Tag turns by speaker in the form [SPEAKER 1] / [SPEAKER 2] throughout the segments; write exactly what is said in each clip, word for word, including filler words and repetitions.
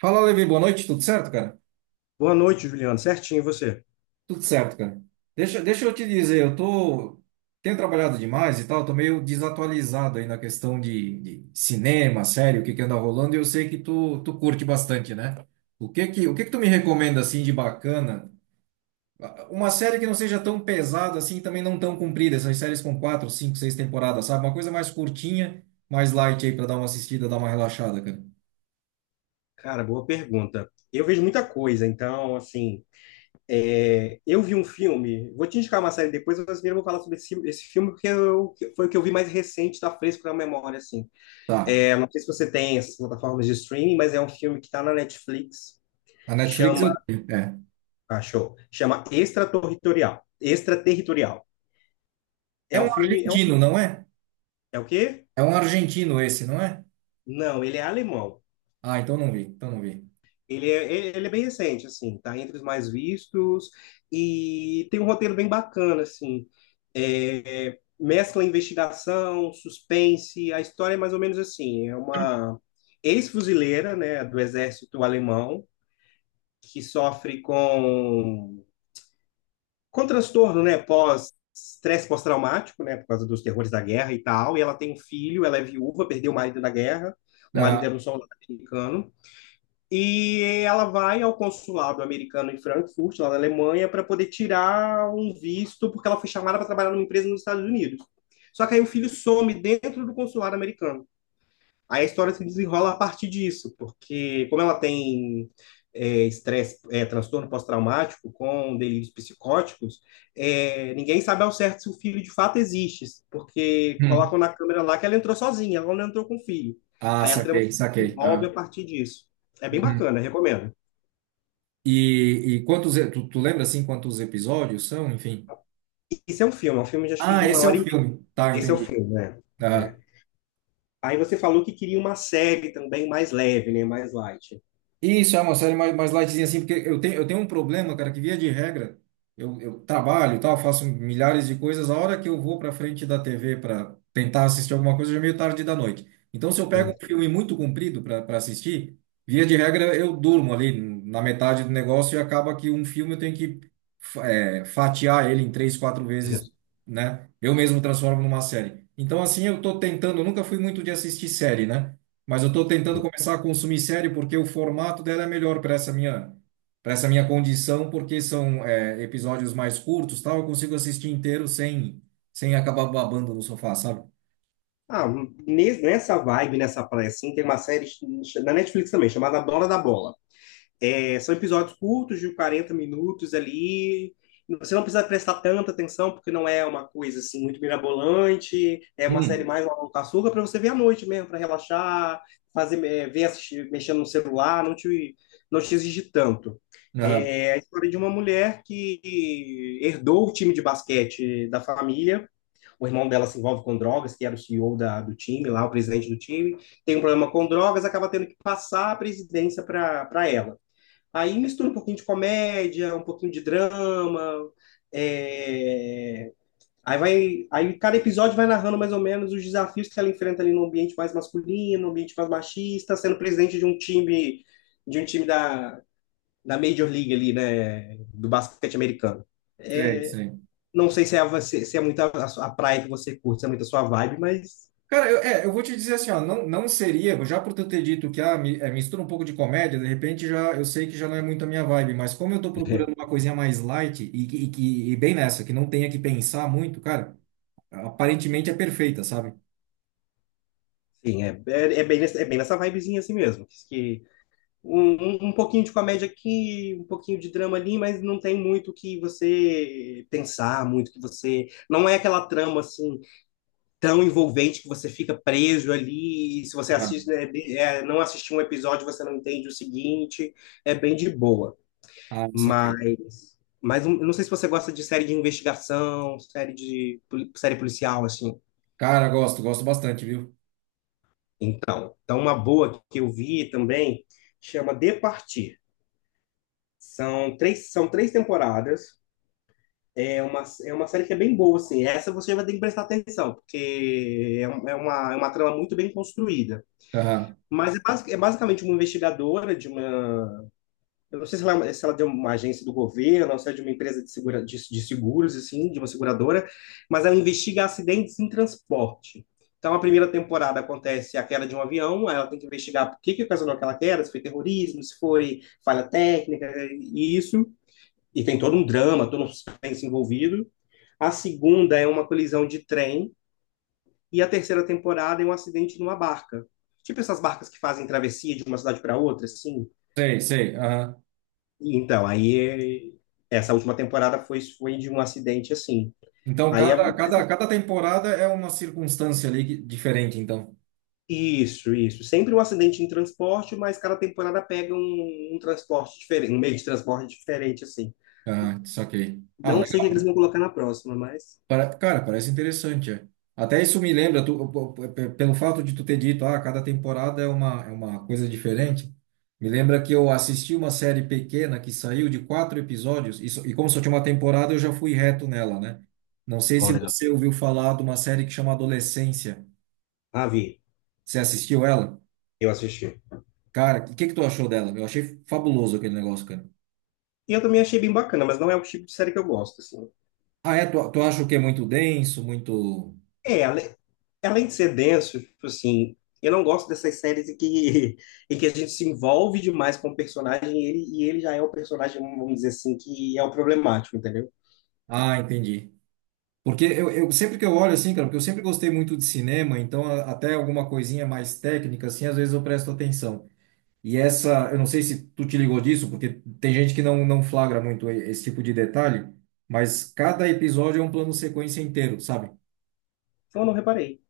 [SPEAKER 1] Fala, Levi, boa noite, tudo certo, cara?
[SPEAKER 2] Boa noite, Juliano. Certinho, e você?
[SPEAKER 1] Tudo certo, cara. Deixa, deixa eu te dizer, eu tô, tenho trabalhado demais e tal, tô meio desatualizado aí na questão de, de cinema, série, o que que anda rolando, e eu sei que tu, tu curte bastante, né? O que que, o que que tu me recomenda, assim, de bacana? Uma série que não seja tão pesada, assim, e também não tão comprida, essas séries com quatro, cinco, seis temporadas, sabe? Uma coisa mais curtinha, mais light aí pra dar uma assistida, dar uma relaxada, cara.
[SPEAKER 2] Cara, boa pergunta. Eu vejo muita coisa, então, assim, é, eu vi um filme, vou te indicar uma série depois, mas primeiro eu vou falar sobre esse, esse filme, porque eu- que foi o que eu vi mais recente, tá fresco na memória, assim.
[SPEAKER 1] Tá.
[SPEAKER 2] É, não sei se você tem essas plataformas de streaming, mas é um filme que tá na Netflix,
[SPEAKER 1] A Netflix
[SPEAKER 2] chama,
[SPEAKER 1] eu tenho, é.
[SPEAKER 2] ah, show, chama Extraterritorial. Extraterritorial.
[SPEAKER 1] É
[SPEAKER 2] É um
[SPEAKER 1] um
[SPEAKER 2] filme, é, um,
[SPEAKER 1] argentino, não é?
[SPEAKER 2] é o quê?
[SPEAKER 1] É um argentino esse, não é?
[SPEAKER 2] Não, ele é alemão.
[SPEAKER 1] Ah, então não vi, então não vi.
[SPEAKER 2] Ele é, ele ele é bem recente, assim, tá entre os mais vistos e tem um roteiro bem bacana, assim. É, é, mescla investigação, suspense. A história é mais ou menos assim, é uma ex-fuzileira, né, do exército alemão que sofre com com transtorno, né, pós estresse pós-traumático, né, por causa dos terrores da guerra e tal, e ela tem um filho, ela é viúva, perdeu o marido na guerra, o marido
[SPEAKER 1] Aham.
[SPEAKER 2] era um soldado americano, e ela vai ao consulado americano em Frankfurt, lá na Alemanha, para poder tirar um visto, porque ela foi chamada para trabalhar numa empresa nos Estados Unidos. Só que aí o filho some dentro do consulado americano. Aí a história se desenrola a partir disso, porque como ela tem é, estresse, é, transtorno pós-traumático com delírios psicóticos, é, ninguém sabe ao certo se o filho de fato existe, porque
[SPEAKER 1] Hum.
[SPEAKER 2] colocam na câmera lá que ela entrou sozinha, ela não entrou com o filho.
[SPEAKER 1] Ah,
[SPEAKER 2] Aí a trama
[SPEAKER 1] saquei,
[SPEAKER 2] se
[SPEAKER 1] saquei.
[SPEAKER 2] desenvolve
[SPEAKER 1] Aham.
[SPEAKER 2] a partir disso. É bem
[SPEAKER 1] Uhum.
[SPEAKER 2] bacana, recomendo.
[SPEAKER 1] E, e quantos, e- tu, tu lembra assim quantos episódios são, enfim?
[SPEAKER 2] Esse é um filme, é um filme de, acho que de
[SPEAKER 1] Ah,
[SPEAKER 2] uma
[SPEAKER 1] esse é o
[SPEAKER 2] hora e meia.
[SPEAKER 1] filme. Tá,
[SPEAKER 2] Esse é o
[SPEAKER 1] entendi.
[SPEAKER 2] filme, né? É. Aí você falou que queria uma série também mais leve, né? Mais light.
[SPEAKER 1] Isso, é uma série mais, mais lightzinha assim, porque eu tenho, eu tenho um problema, cara, que via de regra, eu, eu trabalho e tal, faço milhares de coisas, a hora que eu vou pra frente da T V para tentar assistir alguma coisa, já é meio tarde da noite. Então, se eu pego
[SPEAKER 2] Um,
[SPEAKER 1] um filme muito comprido para para assistir, via de regra eu durmo ali na metade do negócio e acaba que um filme eu tenho que fa- é, fatiar ele em três, quatro vezes, né? Eu mesmo transformo numa série. Então, assim, eu tô tentando, eu nunca fui muito de assistir série, né? Mas eu estou tentando começar a consumir série porque o formato dela é melhor para essa minha, para essa minha condição, porque são é, episódios mais curtos, tal. Eu consigo assistir inteiro sem, sem acabar babando no sofá, sabe?
[SPEAKER 2] Ah, nes- nessa vibe, nessa praia, assim, tem uma série ch- na Netflix também, chamada Dona da Bola. É, são episódios curtos, de quarenta minutos ali. Você não precisa prestar tanta atenção, porque não é uma coisa, assim, muito mirabolante. É uma série
[SPEAKER 1] Hum.
[SPEAKER 2] mais uma com açúcar para você ver à noite mesmo, para relaxar, fazer, é, ver, assistir, mexendo no celular, não te, não te exige tanto.
[SPEAKER 1] Aham.
[SPEAKER 2] É a história de uma mulher que herdou o time de basquete da família. O irmão dela se envolve com drogas, que era o CEO da, do time, lá o presidente do time, tem um problema com drogas, acaba tendo que passar a presidência para ela. Aí mistura um pouquinho de comédia, um pouquinho de drama, é... aí vai, aí cada episódio vai narrando mais ou menos os desafios que ela enfrenta ali no ambiente mais masculino, no ambiente mais machista, sendo presidente de um time de um time da, da Major League ali, né, do basquete americano.
[SPEAKER 1] Sei,
[SPEAKER 2] É,
[SPEAKER 1] sei.
[SPEAKER 2] não sei se é, você, se é muito a, a praia que você curte, se é muito a sua vibe, mas
[SPEAKER 1] Cara, eu, é, eu vou te dizer assim, ó, não, não seria, já por tu ter dito que ah, mi- é, mistura um pouco de comédia, de repente já eu sei que já não é muito a minha vibe, mas como eu tô
[SPEAKER 2] é,
[SPEAKER 1] procurando uma coisinha mais light e, que- e, que- e bem nessa, que não tenha que pensar muito, cara, aparentemente é perfeita, sabe?
[SPEAKER 2] sim, é, é, é bem, nessa- é bem nessa vibezinha assim mesmo. Que um, um um pouquinho de comédia aqui, um pouquinho de drama ali, mas não tem muito que você pensar, muito que você. Não é aquela trama assim tão envolvente que você fica preso ali. E se você assiste,
[SPEAKER 1] Aham.
[SPEAKER 2] né, de- é, não assistir um episódio, você não entende o seguinte. É bem de boa.
[SPEAKER 1] Ah, saquei.
[SPEAKER 2] Mas, mas um- eu não sei se você gosta de série de investigação, série de poli- série policial, assim.
[SPEAKER 1] Cara, gosto, gosto bastante, viu?
[SPEAKER 2] Então, então uma boa que eu vi também chama De Partir. São três, são três temporadas. É uma, é uma série que é bem boa, assim. Essa você vai ter que prestar atenção, porque é, um- é uma, é uma trama muito bem construída.
[SPEAKER 1] Aham.
[SPEAKER 2] Mas é, basic- é basicamente uma investigadora de uma. Eu não sei se ela, é- se ela é uma agência do governo, ou se é de uma empresa de, segura, de, de seguros, assim, de uma seguradora, mas ela investiga acidentes em transporte. Então, a primeira temporada acontece a queda de um avião, ela tem que investigar por que que ocasionou aquela queda, se foi terrorismo, se foi falha técnica, e isso. E tem todo um drama, todo um suspense envolvido. A segunda é uma colisão de trem, e a terceira temporada é um acidente numa barca. Tipo essas barcas que fazem travessia de uma cidade para outra, assim.
[SPEAKER 1] Sei, sei. Aham.
[SPEAKER 2] Então, aí é, essa última temporada foi, foi de um acidente assim.
[SPEAKER 1] Então,
[SPEAKER 2] Aí é
[SPEAKER 1] cada, cada, cada temporada é uma circunstância ali que- diferente, então.
[SPEAKER 2] isso, isso. Sempre um acidente em transporte, mas cada temporada pega um, um transporte diferente, um meio de transporte diferente, assim.
[SPEAKER 1] Ah, saquei. Ah,
[SPEAKER 2] Não sei o que
[SPEAKER 1] legal.
[SPEAKER 2] eles vão colocar na próxima, mas.
[SPEAKER 1] Para- Cara, parece interessante. É. Até isso me lembra, tu- p- p- p- pelo fato de tu ter dito, ah, cada temporada é uma, é uma coisa diferente. Me lembra que eu assisti uma série pequena que saiu de quatro episódios, e, só- e como só tinha uma temporada, eu já fui reto nela, né? Não sei se
[SPEAKER 2] Ó, legal.
[SPEAKER 1] você ouviu falar de uma série que chama Adolescência.
[SPEAKER 2] Ah, vi.
[SPEAKER 1] Você assistiu ela?
[SPEAKER 2] Eu assisti.
[SPEAKER 1] Cara, o que, que tu achou dela? Eu achei fabuloso aquele negócio, cara.
[SPEAKER 2] E eu também achei bem bacana, mas não é o tipo de série que eu gosto, assim.
[SPEAKER 1] Ah, é? Tu, tu acha o que é muito denso, muito.
[SPEAKER 2] É. É, além de ser denso, tipo assim, eu não gosto dessas séries em que, em que a gente se envolve demais com o personagem e ele, e ele já é o personagem, vamos dizer assim, que é o problemático, entendeu?
[SPEAKER 1] Ah, entendi. Porque eu, eu sempre que eu olho assim, cara, porque eu sempre gostei muito de cinema, então a- até alguma coisinha mais técnica, assim, às vezes eu presto atenção. E essa, eu não sei se tu te ligou disso, porque tem gente que não, não flagra muito e- esse tipo de detalhe, mas cada episódio é um plano sequência inteiro, sabe?
[SPEAKER 2] Então eu não reparei.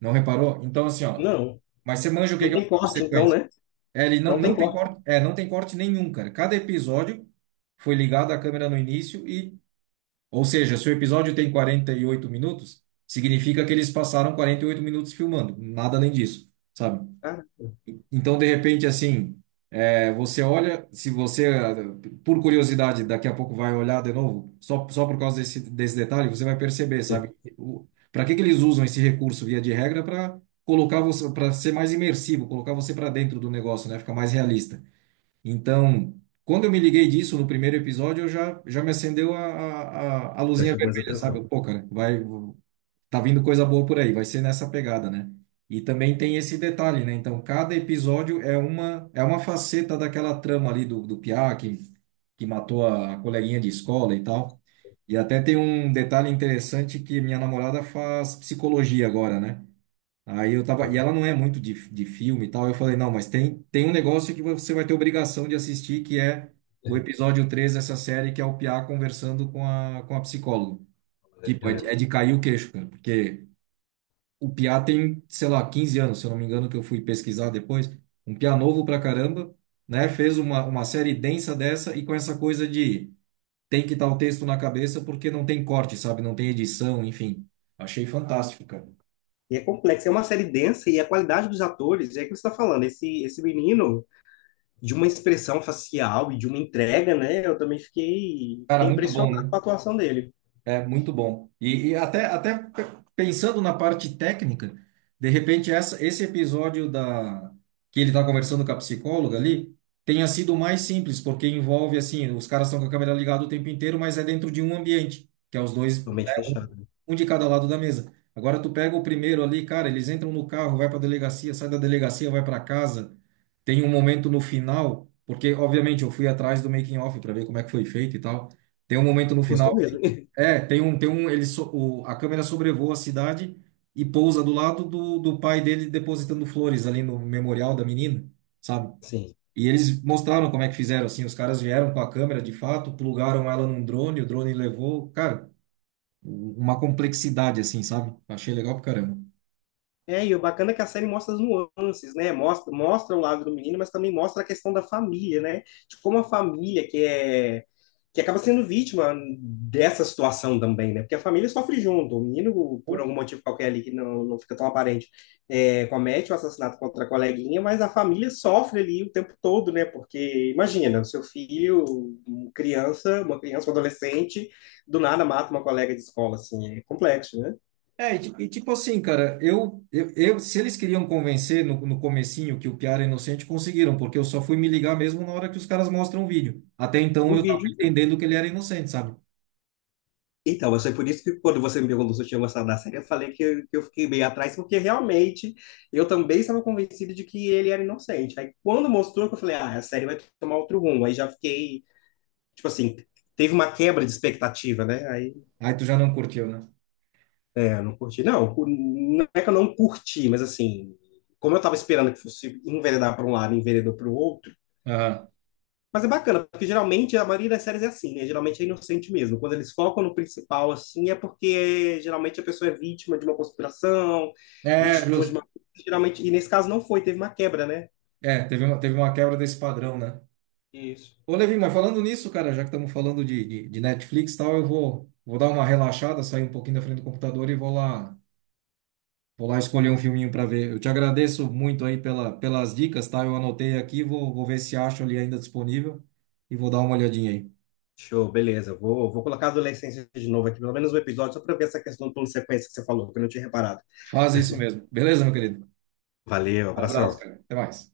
[SPEAKER 1] Não reparou? Então, assim, ó.
[SPEAKER 2] Não,
[SPEAKER 1] Mas você manja o que
[SPEAKER 2] não
[SPEAKER 1] que é um
[SPEAKER 2] tem
[SPEAKER 1] plano
[SPEAKER 2] corte, então,
[SPEAKER 1] sequência?
[SPEAKER 2] né?
[SPEAKER 1] É, ele não,
[SPEAKER 2] Não tem
[SPEAKER 1] não tem
[SPEAKER 2] corte.
[SPEAKER 1] corte, é, não tem corte nenhum, cara. Cada episódio foi ligado à câmera no início e, ou seja, se o episódio tem quarenta e oito minutos, significa que eles passaram quarenta e oito minutos filmando, nada além disso, sabe?
[SPEAKER 2] Cara,
[SPEAKER 1] Então, de repente, assim, é, você olha, se você, ah, por curiosidade, daqui a pouco vai olhar de novo, só, só por causa desse, desse detalhe, você vai perceber, sabe? Para que que eles usam esse recurso via de regra para colocar você, para ser mais imersivo, colocar você para dentro do negócio, né? Ficar mais realista. Então, quando eu me liguei disso no primeiro episódio, eu já, já me acendeu a, a, a a
[SPEAKER 2] já
[SPEAKER 1] luzinha
[SPEAKER 2] chamou mais
[SPEAKER 1] vermelha, sabe?
[SPEAKER 2] atenção.
[SPEAKER 1] Eu, pô, cara, vai, tá vindo coisa boa por aí, vai ser nessa pegada, né? E também tem esse detalhe, né? Então, cada episódio é uma, é uma faceta daquela trama ali do, do Piá, que, que matou a coleguinha de escola e tal. E até tem um detalhe interessante que minha namorada faz psicologia agora, né? Aí eu tava, e
[SPEAKER 2] Ah,
[SPEAKER 1] ela não é muito de, de filme e tal. Eu falei, não, mas tem, tem um negócio que você vai ter obrigação de assistir, que é o episódio três dessa série, que é o Piá conversando com a, com a psicóloga. Tipo, é de,
[SPEAKER 2] relembra.
[SPEAKER 1] é de cair o queixo, cara, porque o Piá tem, sei lá, quinze anos, se eu não me engano, que eu fui pesquisar depois. Um Piá novo pra caramba, né? Fez uma, uma série densa dessa e com essa coisa de tem que estar o texto na cabeça porque não tem corte, sabe? Não tem edição, enfim. Achei fantástico, cara.
[SPEAKER 2] E é complexo, é uma série densa e a qualidade dos atores, é o que você está falando, esse, esse menino, de uma expressão facial e de uma entrega, né? Eu também fiquei,
[SPEAKER 1] Cara,
[SPEAKER 2] fiquei
[SPEAKER 1] muito
[SPEAKER 2] impressionado
[SPEAKER 1] bom,
[SPEAKER 2] com
[SPEAKER 1] né?
[SPEAKER 2] a atuação dele.
[SPEAKER 1] É muito bom. E, e até, até pe- pensando na parte técnica, de repente essa, esse episódio da que ele está conversando com a psicóloga ali tenha sido mais simples, porque envolve assim, os caras estão com a câmera ligada o tempo inteiro, mas é dentro de um ambiente, que é os dois,
[SPEAKER 2] Realmente fechado.
[SPEAKER 1] um de cada lado da mesa. Agora tu pega o primeiro ali, cara, eles entram no carro, vai para a delegacia, sai da delegacia, vai para casa. Tem um momento no final, porque obviamente eu fui atrás do making of para ver como é que foi feito e tal. Tem um momento no final
[SPEAKER 2] Gostou mesmo.
[SPEAKER 1] é, tem um, tem um, ele so- o- a câmera sobrevoa a cidade e pousa do lado do, do pai dele depositando flores ali no memorial da menina, sabe?
[SPEAKER 2] Sim.
[SPEAKER 1] E eles mostraram como é que fizeram, assim, os caras vieram com a câmera, de fato, plugaram ela num drone, o drone levou, cara, uma complexidade, assim, sabe? Achei legal pra caramba.
[SPEAKER 2] É, e o bacana é que a série mostra as nuances, né? Mostra, mostra o lado do menino, mas também mostra a questão da família, né? De como a família que é que acaba sendo vítima dessa situação também, né? Porque a família sofre junto. O menino, por algum motivo qualquer ali que não, não fica tão aparente, é, comete o assassinato contra a coleguinha, mas a família sofre ali o tempo todo, né? Porque imagina, o seu filho, um criança, uma criança, um adolescente, do nada mata uma colega de escola, assim, é complexo, né?
[SPEAKER 1] É, e, ti- e tipo assim, cara, eu, eu, eu- se eles queriam convencer no, no comecinho que o Piara é inocente, conseguiram, porque eu só fui me ligar mesmo na hora que os caras mostram o vídeo. Até então
[SPEAKER 2] O
[SPEAKER 1] eu tava
[SPEAKER 2] vídeo.
[SPEAKER 1] entendendo que ele era inocente, sabe?
[SPEAKER 2] Então, mas foi por isso que quando você me perguntou se eu tinha gostado da série, eu falei que eu, que eu fiquei bem atrás, porque realmente eu também estava convencido de que ele era inocente. Aí quando mostrou, que eu falei, ah, a série vai tomar outro rumo. Aí já fiquei, tipo assim, teve uma quebra de expectativa, né? Aí
[SPEAKER 1] Aí tu já não curtiu, né?
[SPEAKER 2] é, não curti. Não, não é que eu não curti, mas assim, como eu estava esperando que fosse enveredar para um lado e enveredou para o outro.
[SPEAKER 1] Aham.
[SPEAKER 2] Mas é bacana, porque geralmente a maioria das séries é assim, né? Geralmente é inocente mesmo. Quando eles focam no principal, assim, é porque é, geralmente a pessoa é vítima de uma conspiração,
[SPEAKER 1] É,
[SPEAKER 2] vítima de
[SPEAKER 1] justo.
[SPEAKER 2] uma. Geralmente, e nesse caso não foi, teve uma quebra, né?
[SPEAKER 1] É, teve uma, teve uma quebra desse padrão, né?
[SPEAKER 2] Isso.
[SPEAKER 1] Ô, Levi, mas falando nisso, cara, já que estamos falando de, de, de Netflix e tal, eu vou, vou dar uma relaxada, sair um pouquinho da frente do computador e vou lá, vou lá escolher um filminho para ver. Eu te agradeço muito aí pela, pelas dicas, tá? Eu anotei aqui, vou, vou ver se acho ali ainda disponível e vou dar uma olhadinha aí.
[SPEAKER 2] Show, beleza. Vou, vou colocar a adolescência de novo aqui, pelo menos um episódio, só para ver essa questão do plano sequência que você falou, que eu não tinha reparado.
[SPEAKER 1] Faz isso mesmo. Beleza, meu querido?
[SPEAKER 2] Valeu,
[SPEAKER 1] Abraço,
[SPEAKER 2] abração.
[SPEAKER 1] cara. Até mais.